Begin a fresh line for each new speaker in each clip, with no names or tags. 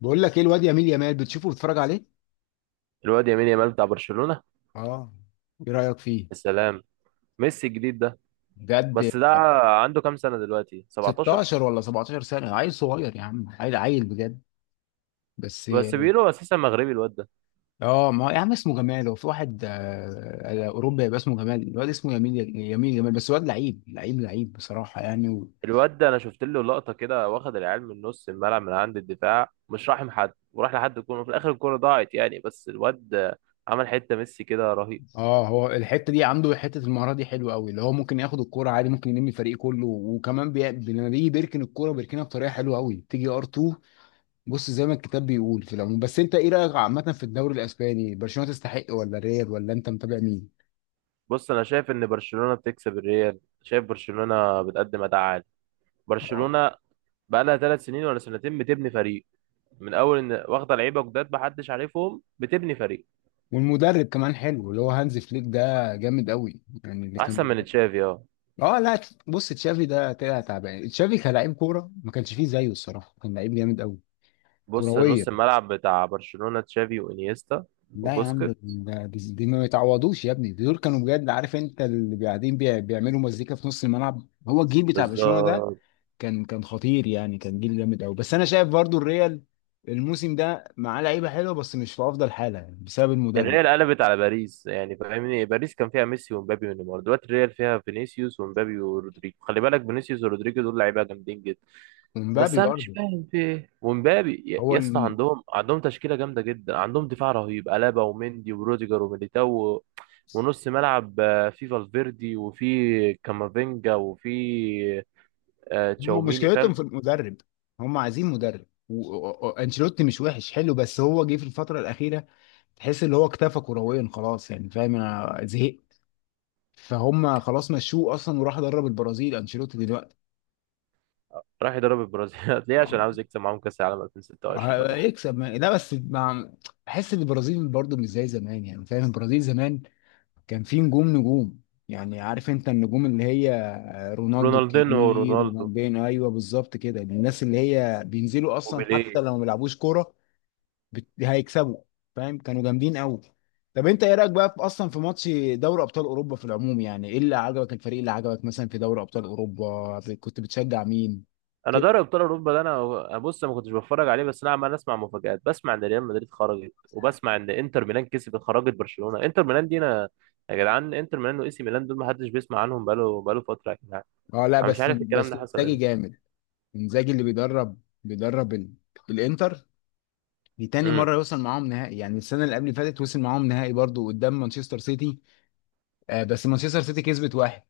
بقول لك ايه الواد يميل يمال بتشوفه بتتفرج عليه.
الواد يمين يامال بتاع برشلونة.
اه. ايه رأيك فيه؟
يا سلام، ميسي الجديد ده.
بجد؟
بس ده عنده كام سنة دلوقتي؟ 17.
16 ولا 17 سنة، عيل صغير يا عم، عيل بجد. بس.
بس بيقولوا اساسا مغربي الواد ده.
اه، ما يا عم اسمه جمال، هو في واحد اوروبا يبقى اسمه جمال، الواد اسمه يميل، جمال، بس الواد لعيب لعيب بصراحة يعني
انا شفت له لقطة كده، واخد العيال من نص الملعب من عند الدفاع، مش راحم حد وراح لحد الكورة، في الاخر الكورة ضاعت يعني، بس الواد عمل حتة ميسي كده رهيب.
اه، هو الحتة دي، عنده حتة المهارة دي حلوة قوي، اللي هو ممكن ياخد الكورة عادي، ممكن يلم الفريق كله، وكمان لما بيجي بيركن الكورة بيركنها بطريقة حلوة قوي، تيجي ار2. بص زي ما الكتاب بيقول في العموم، بس انت ايه رايك عامه في الدوري الاسباني، برشلونه تستحق ولا ريال، ولا انت متابع مين؟
بص، انا شايف ان برشلونة بتكسب الريال، شايف برشلونة بتقدم اداء عالي.
آه.
برشلونة بقالها ثلاث سنين ولا سنتين بتبني فريق، من اول ان واخده لعيبه جداد محدش عارفهم بتبني فريق.
والمدرب كمان حلو، اللي هو هانز فليك ده جامد قوي يعني، اللي كان
احسن من
بيدرب.
تشافي، اه.
اه لا. بص، تشافي ده طلع تعبان، تشافي كلاعب كوره ما كانش فيه زيه الصراحه، كان لعيب جامد قوي.
بص،
كرويا.
نص الملعب بتاع برشلونة تشافي وانيستا
لا يا عم،
وبوسكيت.
دي ما يتعوضوش يا ابني، دول كانوا بجد، عارف انت اللي قاعدين بيعملوا مزيكا في نص الملعب، هو الجيل بتاع برشلونه ده
بالظبط.
كان خطير يعني، كان جيل جامد قوي. بس انا شايف برضو الريال الموسم ده معاه لعيبه حلوه، بس مش في افضل حاله يعني، بسبب المدرب.
الريال قلبت على باريس يعني، فاهمني؟ باريس كان فيها ميسي ومبابي ونيمار، دلوقتي الريال فيها فينيسيوس ومبابي ورودريجو. خلي بالك، فينيسيوس ورودريجو دول لعيبه جامدين جدا. بس
ومبابي
انا مش
برضو.
فاهم في ايه ومبابي، يا
هو
يا اسطى
الم...
عندهم تشكيله جامده جدا، عندهم دفاع رهيب، الابا ومندي وروديجر وميليتاو و- ونص ملعب في فالفيردي وفي كامافينجا وفي
هم
تشاوميني،
مشكلتهم
فاهم.
في المدرب، هم عايزين مدرب، وانشيلوتي مش وحش، حلو، بس هو جه في الفتره الاخيره، تحس ان هو اكتفى كرويا خلاص يعني، فاهم؟ انا زهقت. فهم خلاص مشوه اصلا، وراح درب البرازيل انشيلوتي دلوقتي.
راح يضرب البرازيل ليه؟ عشان
اه.
عاوز يكسب معاهم كاس العالم 2026 ولا حاجه.
هيكسب ما... لا بس مع... بحس ان البرازيل برضو مش زي زمان يعني، فاهم؟ البرازيل زمان كان في نجوم، نجوم يعني، عارف انت النجوم اللي هي رونالدو
رونالدينو
الكبير،
ورونالدو
رونالدينho، ايوه بالظبط كده، الناس اللي هي بينزلوا اصلا حتى
وبيليه.
لو ما بيلعبوش كوره. هيكسبوا، فاهم؟ كانوا جامدين قوي. طب انت ايه رايك بقى في اصلا في ماتش دوري ابطال اوروبا في العموم؟ يعني ايه اللي عجبك، الفريق اللي عجبك مثلا في دوري ابطال اوروبا، كنت بتشجع مين؟
انا
كده.
دوري ابطال اوروبا ده انا، بص، ما كنتش بتفرج عليه، بس انا عمال اسمع مفاجآت، بسمع ان ريال مدريد خرجت، وبسمع ان انتر ميلان كسبت، خرجت برشلونه. انتر ميلان دي انا، يا جدعان انتر ميلان واي سي ميلان دول ما حدش بيسمع عنهم بقاله فتره يا جدعان.
اه لا،
انا مش
بس
عارف الكلام
بس
ده حصل
انزاجي
امتى.
جامد. انزاجي اللي بيدرب الانتر، دي تاني
امم.
مرة يوصل معاهم نهائي يعني، السنة اللي قبل اللي فاتت وصل معاهم نهائي برضو قدام مانشستر سيتي. آه، بس مانشستر سيتي كسبت واحد.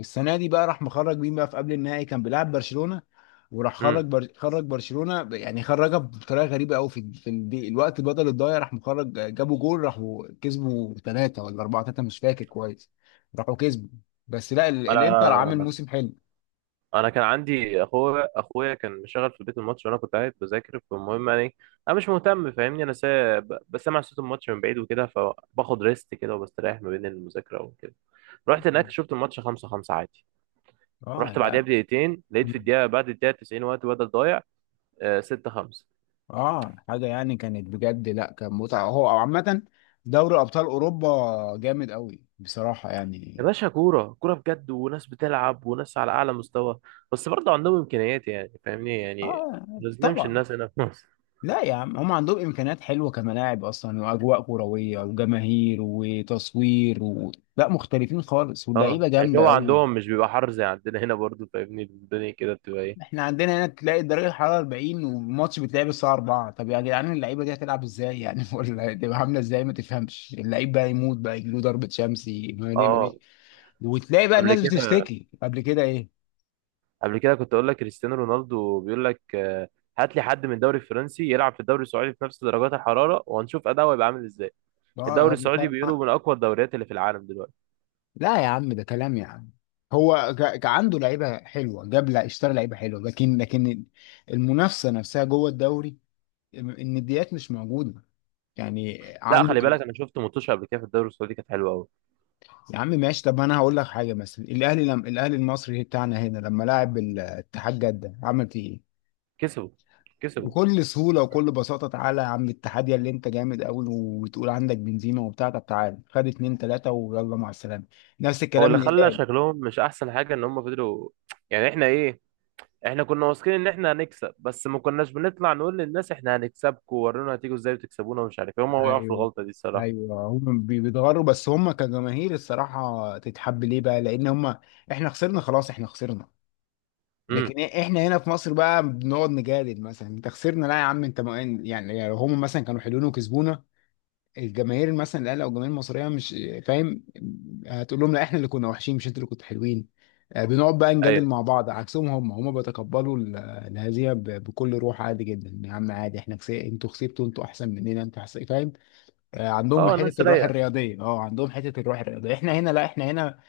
السنة دي بقى راح مخرج مين بقى، في قبل النهائي كان بيلعب برشلونة،
امم.
خرج برشلونة يعني خرجها بطريقة غريبة قوي، في في الوقت بدل الضايع راح مخرج، جابوا جول، راحوا كسبوا ثلاثة ولا أربعة، ثلاثة مش فاكر كويس. راحوا كسبوا. بس لا ال... الإنتر عامل
انا
موسم حلو.
انا كان عندي اخويا، اخويا كان مشغل في البيت الماتش، وانا كنت قاعد بذاكر، فالمهم يعني انا مش مهتم، فاهمني؟ بسمع صوت الماتش من بعيد وكده، فباخد ريست كده وبستريح ما بين المذاكره وكده. رحت هناك، شفت الماتش 5-5 عادي. رحت
اه
بعديها بدقيقتين لقيت
لا،
في الدقيقه، بعد الدقيقه 90 وقت بدل ضايع، 6-5.
اه، حاجه يعني كانت بجد، لا كان متعه هو او عامه دوري ابطال اوروبا جامد قوي بصراحه
يا
يعني.
باشا، كوره كوره بجد، وناس بتلعب وناس على اعلى مستوى. بس برضه عندهم امكانيات يعني، فاهمني يعني؟
اه.
ما نظلمش
طبعا.
الناس هنا في مصر.
لا يا عم، هم عندهم امكانيات حلوه، كملاعب اصلا، واجواء كرويه، وجماهير، وتصوير، لا مختلفين خالص،
اه،
واللعيبه جامده
الجو
قوي.
عندهم مش بيبقى حر زي عندنا هنا برضو، فاهمني؟ الدنيا كده بتبقى ايه.
احنا عندنا هنا تلاقي درجه الحراره 40، والماتش بيتلعب الساعه 4، طب يا جدعان اللعيبه دي هتلعب ازاي يعني؟ ولا هتبقى عامله ازاي؟ ما تفهمش اللعيب بقى يموت بقى، يجيله ضربه شمس، ما ليه ما
اه.
ليه. وتلاقي بقى
قبل
الناس
كده،
بتشتكي قبل كده، ايه.
قبل كده كنت اقول لك كريستيانو رونالدو بيقول لك هات لي حد من الدوري الفرنسي يلعب في الدوري السعودي في نفس درجات الحراره، وهنشوف اداؤه هيبقى عامل ازاي.
اه،
الدوري السعودي بيقولوا من اقوى الدوريات اللي في العالم دلوقتي.
لا يا عم ده كلام يا عم، عنده لعيبه حلوه، جاب لا اشترى لعيبه حلوه، لكن المنافسه نفسها جوه الدوري، النديات مش موجوده يعني،
لا
عنده
خلي بالك،
كريز.
انا شفت ماتش قبل كده في الدوري السعودي كانت حلوه قوي.
يا عم ماشي، طب انا هقول لك حاجه، مثلا الاهلي لم الاهلي المصري بتاعنا هنا، لما لعب الاتحاد جده عمل فيه ايه؟
كسبوا. كسبوا.
بكل سهولة وكل بساطة. تعالى يا عم اتحاد يا اللي انت جامد قوي وتقول عندك بنزيما وبتاع، طب تعالى خد اتنين تلاتة ويلا مع السلامة. نفس
هو
الكلام
اللي خلى
الهلال.
شكلهم مش احسن حاجه ان هم فضلوا يعني. احنا ايه؟ احنا كنا واثقين ان احنا هنكسب، بس ما كناش بنطلع نقول للناس احنا هنكسبكم ورونا هتيجوا ازاي وتكسبونا ومش عارف ايه. هم وقعوا في
ايوه،
الغلطه دي الصراحه.
ايوه هم بيتغروا، بس هم كجماهير الصراحة تتحب، ليه بقى؟ لان هم، احنا خسرنا خلاص، احنا خسرنا،
امم.
لكن احنا هنا في مصر بقى بنقعد نجادل، مثلا انت خسرنا، لا يا عم انت ما يعني، يعني هم مثلا كانوا حلوين وكسبونا، الجماهير مثلا الاهلي او الجماهير المصريه مش فاهم، هتقول لهم لا احنا اللي كنا وحشين، مش انتوا اللي كنتوا حلوين. بنقعد بقى نجادل
ايوه.
مع بعض، عكسهم، هم بيتقبلوا الهزيمه بكل روح، عادي جدا يا عم، عادي، انتوا كسبتوا، انتوا احسن مننا، انتوا احسن، فاهم؟ عندهم
اه،
حته
ناس
الروح
رايقه.
الرياضيه. اه عندهم حته الروح الرياضيه، احنا هنا لا، احنا هنا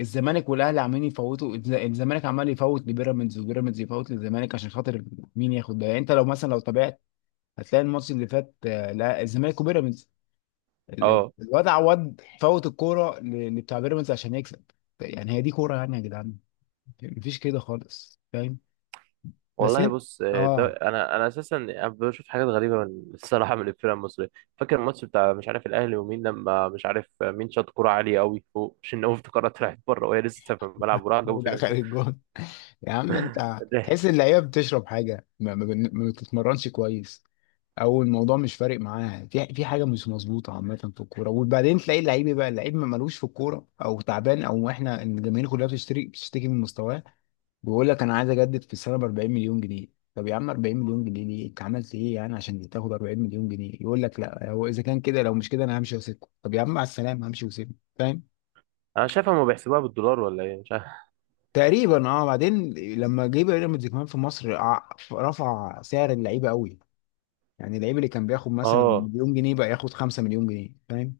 الزمالك والاهلي عمالين يفوتوا الزمالك عمال يفوت لبيراميدز، وبيراميدز يفوت للزمالك، عشان خاطر مين ياخد ده يعني؟ انت لو مثلا لو تابعت، هتلاقي الماتش اللي فات، آه، لا الزمالك وبيراميدز،
اه
الواد عواد فوت الكوره لبتاع بيراميدز عشان يكسب. يعني هي دي كوره يعني يا جدعان؟ مفيش كده خالص، فاهم؟ بس
والله.
انت،
بص ده
اه،
انا، اساسا بشوف حاجات غريبه من الصراحه من الفرق المصريه. فاكر الماتش بتاع مش عارف الاهلي ومين؟ لما مش عارف مين شاط كوره عاليه قوي فوق شناوي، افتكرها طلعت بره وهي لسه في الملعب، وراح
هو
جابوا
ده
فينا
اخر
جول.
الجون. يا عم انت
ضحك.
تحس اللعيبه بتشرب حاجه، ما بتتمرنش كويس، او الموضوع مش فارق معاها، في في حاجه مش مظبوطه عامه في الكوره، وبعدين تلاقي اللعيب إيه بقى، اللعيب ما مالوش في الكوره او تعبان، او احنا الجماهير كلها بتشتكي من مستواه، بيقول لك انا عايز اجدد في السنه ب 40 مليون جنيه، طب يا عم 40 مليون جنيه ليه، انت عملت ايه يعني عشان تاخد 40 مليون جنيه؟ يقول لك لا هو اذا كان كده، لو مش كده انا همشي واسيبكم، طب يا عم مع السلامه همشي واسيبكم، فاهم؟
انا شايفها ما بيحسبوها بالدولار ولا ايه، مش عارف.
تقريبا اه. بعدين لما جه بيراميدز كمان في مصر، رفع سعر اللعيبه قوي، يعني اللعيب اللي كان بياخد مثلا
اه.
مليون جنيه بقى ياخد 5 مليون جنيه، فاهم؟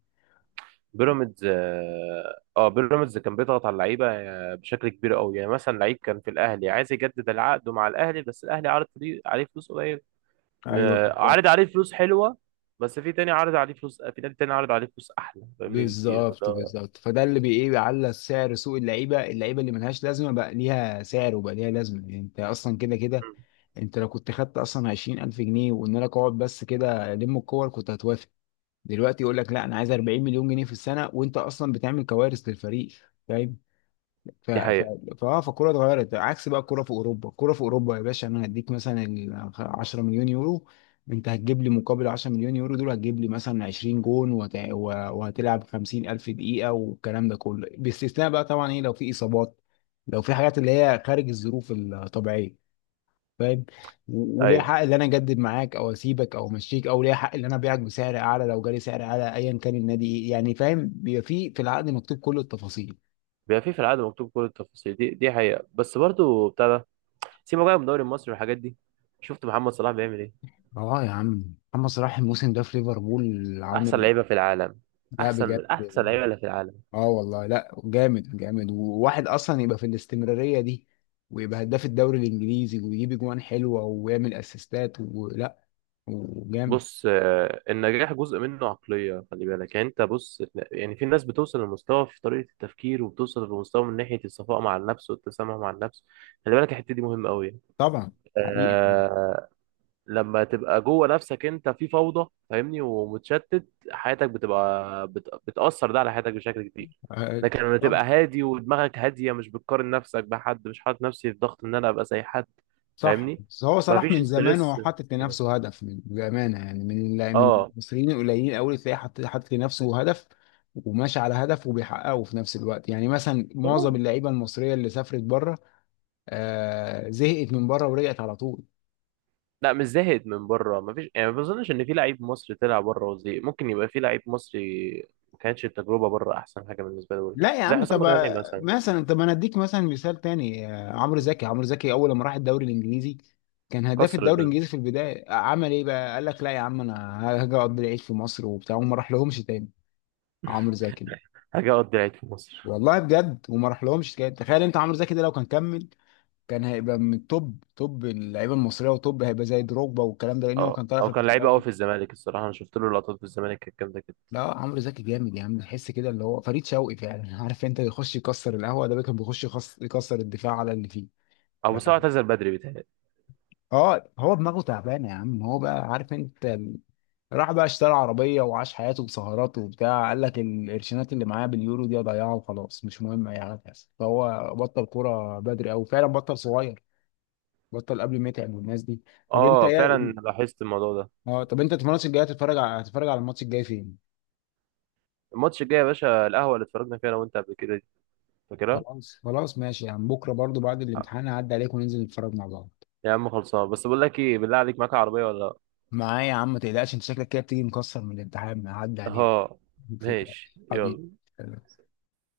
بيراميدز، اه، بيراميدز كان بيضغط على اللعيبه بشكل كبير قوي. يعني مثلا لعيب كان في الاهلي عايز يجدد العقد مع الاهلي، بس الاهلي عليه فلوس قليل، م-
ايوه، بالظبط
عارض عليه فلوس حلوه، بس في تاني عارض عليه فلوس، في نادي تاني عارض عليه فلوس احلى، فاهمني؟ بكتير.
بالظبط
فده،
بالظبط، فده اللي بي ايه، بيعلى سعر سوق اللعيبه، اللعيبه اللي ملهاش لازمه بقى ليها سعر، وبقى ليها لازمه، يعني انت اصلا كده كده،
مم.
انت لو كنت خدت اصلا عشرين الف جنيه، وان انا اقعد بس كده الم الكور كنت هتوافق، دلوقتي يقول لك لا انا عايز 40 مليون جنيه في السنه، وانت اصلا بتعمل كوارث للفريق، فاهم؟ ف
دي
ف
حقيقه.
فاه فالكوره اتغيرت، عكس بقى الكوره في اوروبا، الكوره في اوروبا يا باشا، انا هديك مثلا ال 10 مليون يورو، انت هتجيب لي مقابل 10 مليون يورو دول، هتجيب لي مثلا 20 جون وهتلعب 50 الف دقيقه، والكلام ده كله باستثناء بقى طبعا ايه، لو في اصابات، لو في حاجات اللي هي خارج الظروف الطبيعيه، فاهم؟ وليه
ايوه.
حق ان انا اجدد معاك او اسيبك او امشيك، او ليه حق ان انا ابيعك بسعر اعلى لو جالي سعر اعلى ايا كان النادي، ايه يعني؟ فاهم، بيبقى في في العقد مكتوب كل التفاصيل.
بيبقى في في العقد مكتوب كل التفاصيل. دي دي حقيقه. بس برضو بتاع ده، سيبك بقى من الدوري المصري والحاجات دي. شفت محمد صلاح بيعمل ايه؟
اه يا عم محمد صلاح الموسم ده في ليفربول
احسن
عامل.
لعيبه في العالم.
لا
احسن
بجد.
من احسن لعيبه اللي في العالم.
اه والله لا، جامد جامد، وواحد اصلا يبقى في الاستمراريه دي، ويبقى هداف الدوري الانجليزي، ويجيب اجوان حلوه، ويعمل اسيستات ولا، وجامد.
بص النجاح جزء منه عقلية، خلي بالك، يعني انت بص، يعني في ناس بتوصل لمستوى في طريقة التفكير، وبتوصل لمستوى من ناحية الصفاء مع النفس والتسامح مع النفس. خلي بالك الحتة دي مهمة قوي.
طبعا. حقيقي.
آه. لما تبقى جوه نفسك انت في فوضى، فاهمني؟ ومتشتت، حياتك بتبقى بتأثر ده على حياتك بشكل كبير.
آه،
لكن لما
طبعا.
تبقى هادي ودماغك هادية، مش بتقارن نفسك بحد، مش حاطط نفسي في ضغط ان انا ابقى زي حد،
صح،
فاهمني؟
بس هو صلاح
مفيش
من زمان
ستريس
هو حاطط
كده.
لنفسه هدف، من بأمانة يعني، من من
اه
المصريين القليلين قوي تلاقيه حاطط، حاطط لنفسه هدف، وماشي على هدف وبيحققه في نفس الوقت، يعني مثلا معظم
والله.
اللعيبة المصرية اللي سافرت بره، آه زهقت من بره ورجعت على طول.
لا مش زاهد من بره، ما فيش يعني، ما بظنش ان في لعيب مصري طلع بره وزي، ممكن يبقى في لعيب مصري ما كانتش التجربه بره احسن حاجه بالنسبه له.
لا يا
زي
عم طب.
حسام غالي مثلا.
مثلا، طب انا اديك مثلا مثال تاني، عمرو زكي، عمرو زكي اول ما راح الدوري الانجليزي كان هداف
كسر
الدوري
الدنيا،
الانجليزي في البدايه، عمل ايه بقى؟ قال لك لا يا عم انا هاجي اقضي العيد في مصر وبتاع، وما راح لهمش تاني. عمرو زكي،
حاجه. قضي لعيب في مصر.
والله بجد، وما راح لهمش، تخيل انت عمرو زكي ده لو كان كمل، كان هيبقى من التوب توب اللعيبه المصريه، وتوب هيبقى زي دروجبا والكلام ده، لان هو
اه،
كان طالع في
او كان لعيب
الفترات
قوي
دي.
في الزمالك الصراحه، انا شفت له لقطات في الزمالك كانت جامده كده.
لا عمرو زكي جامد يا عم، تحس كده اللي هو فريد شوقي فعلا عارف انت، يخش يكسر القهوه ده، كان بيخش يكسر الدفاع على اللي فيه
او بس هو
بقى.
اعتزل بدري، بيتهيألي.
اه هو دماغه تعبانه يا عم، هو بقى، عارف انت راح بقى اشترى عربيه وعاش حياته بسهرات وبتاع، قال لك القرشينات اللي معايا باليورو دي اضيعها وخلاص، مش مهم اي حاجه تحصل، فهو بطل كوره بدري، او فعلا بطل صغير، بطل قبل ما يتعب، والناس دي. طب انت
اه
يا،
فعلا، لاحظت الموضوع ده.
اه، طب انت في الماتش الجاي هتتفرج على، هتتفرج على الماتش الجاي فين؟
الماتش الجاي يا باشا؟ القهوه اللي اتفرجنا فيها انا وانت قبل كده دي، فاكرها؟
خلاص خلاص ماشي يا عم، بكره برضو بعد
آه.
الامتحان هعدي عليك وننزل نتفرج مع بعض.
يا عم خلصان، بس بقول لك ايه، بالله عليك، معاك عربيه ولا لا؟
معايا يا عم ما تقلقش، انت شكلك كده بتيجي مكسر من الامتحان، هعدي عليك
اه
ما
ماشي،
تقلقش حبيبي.
يلا.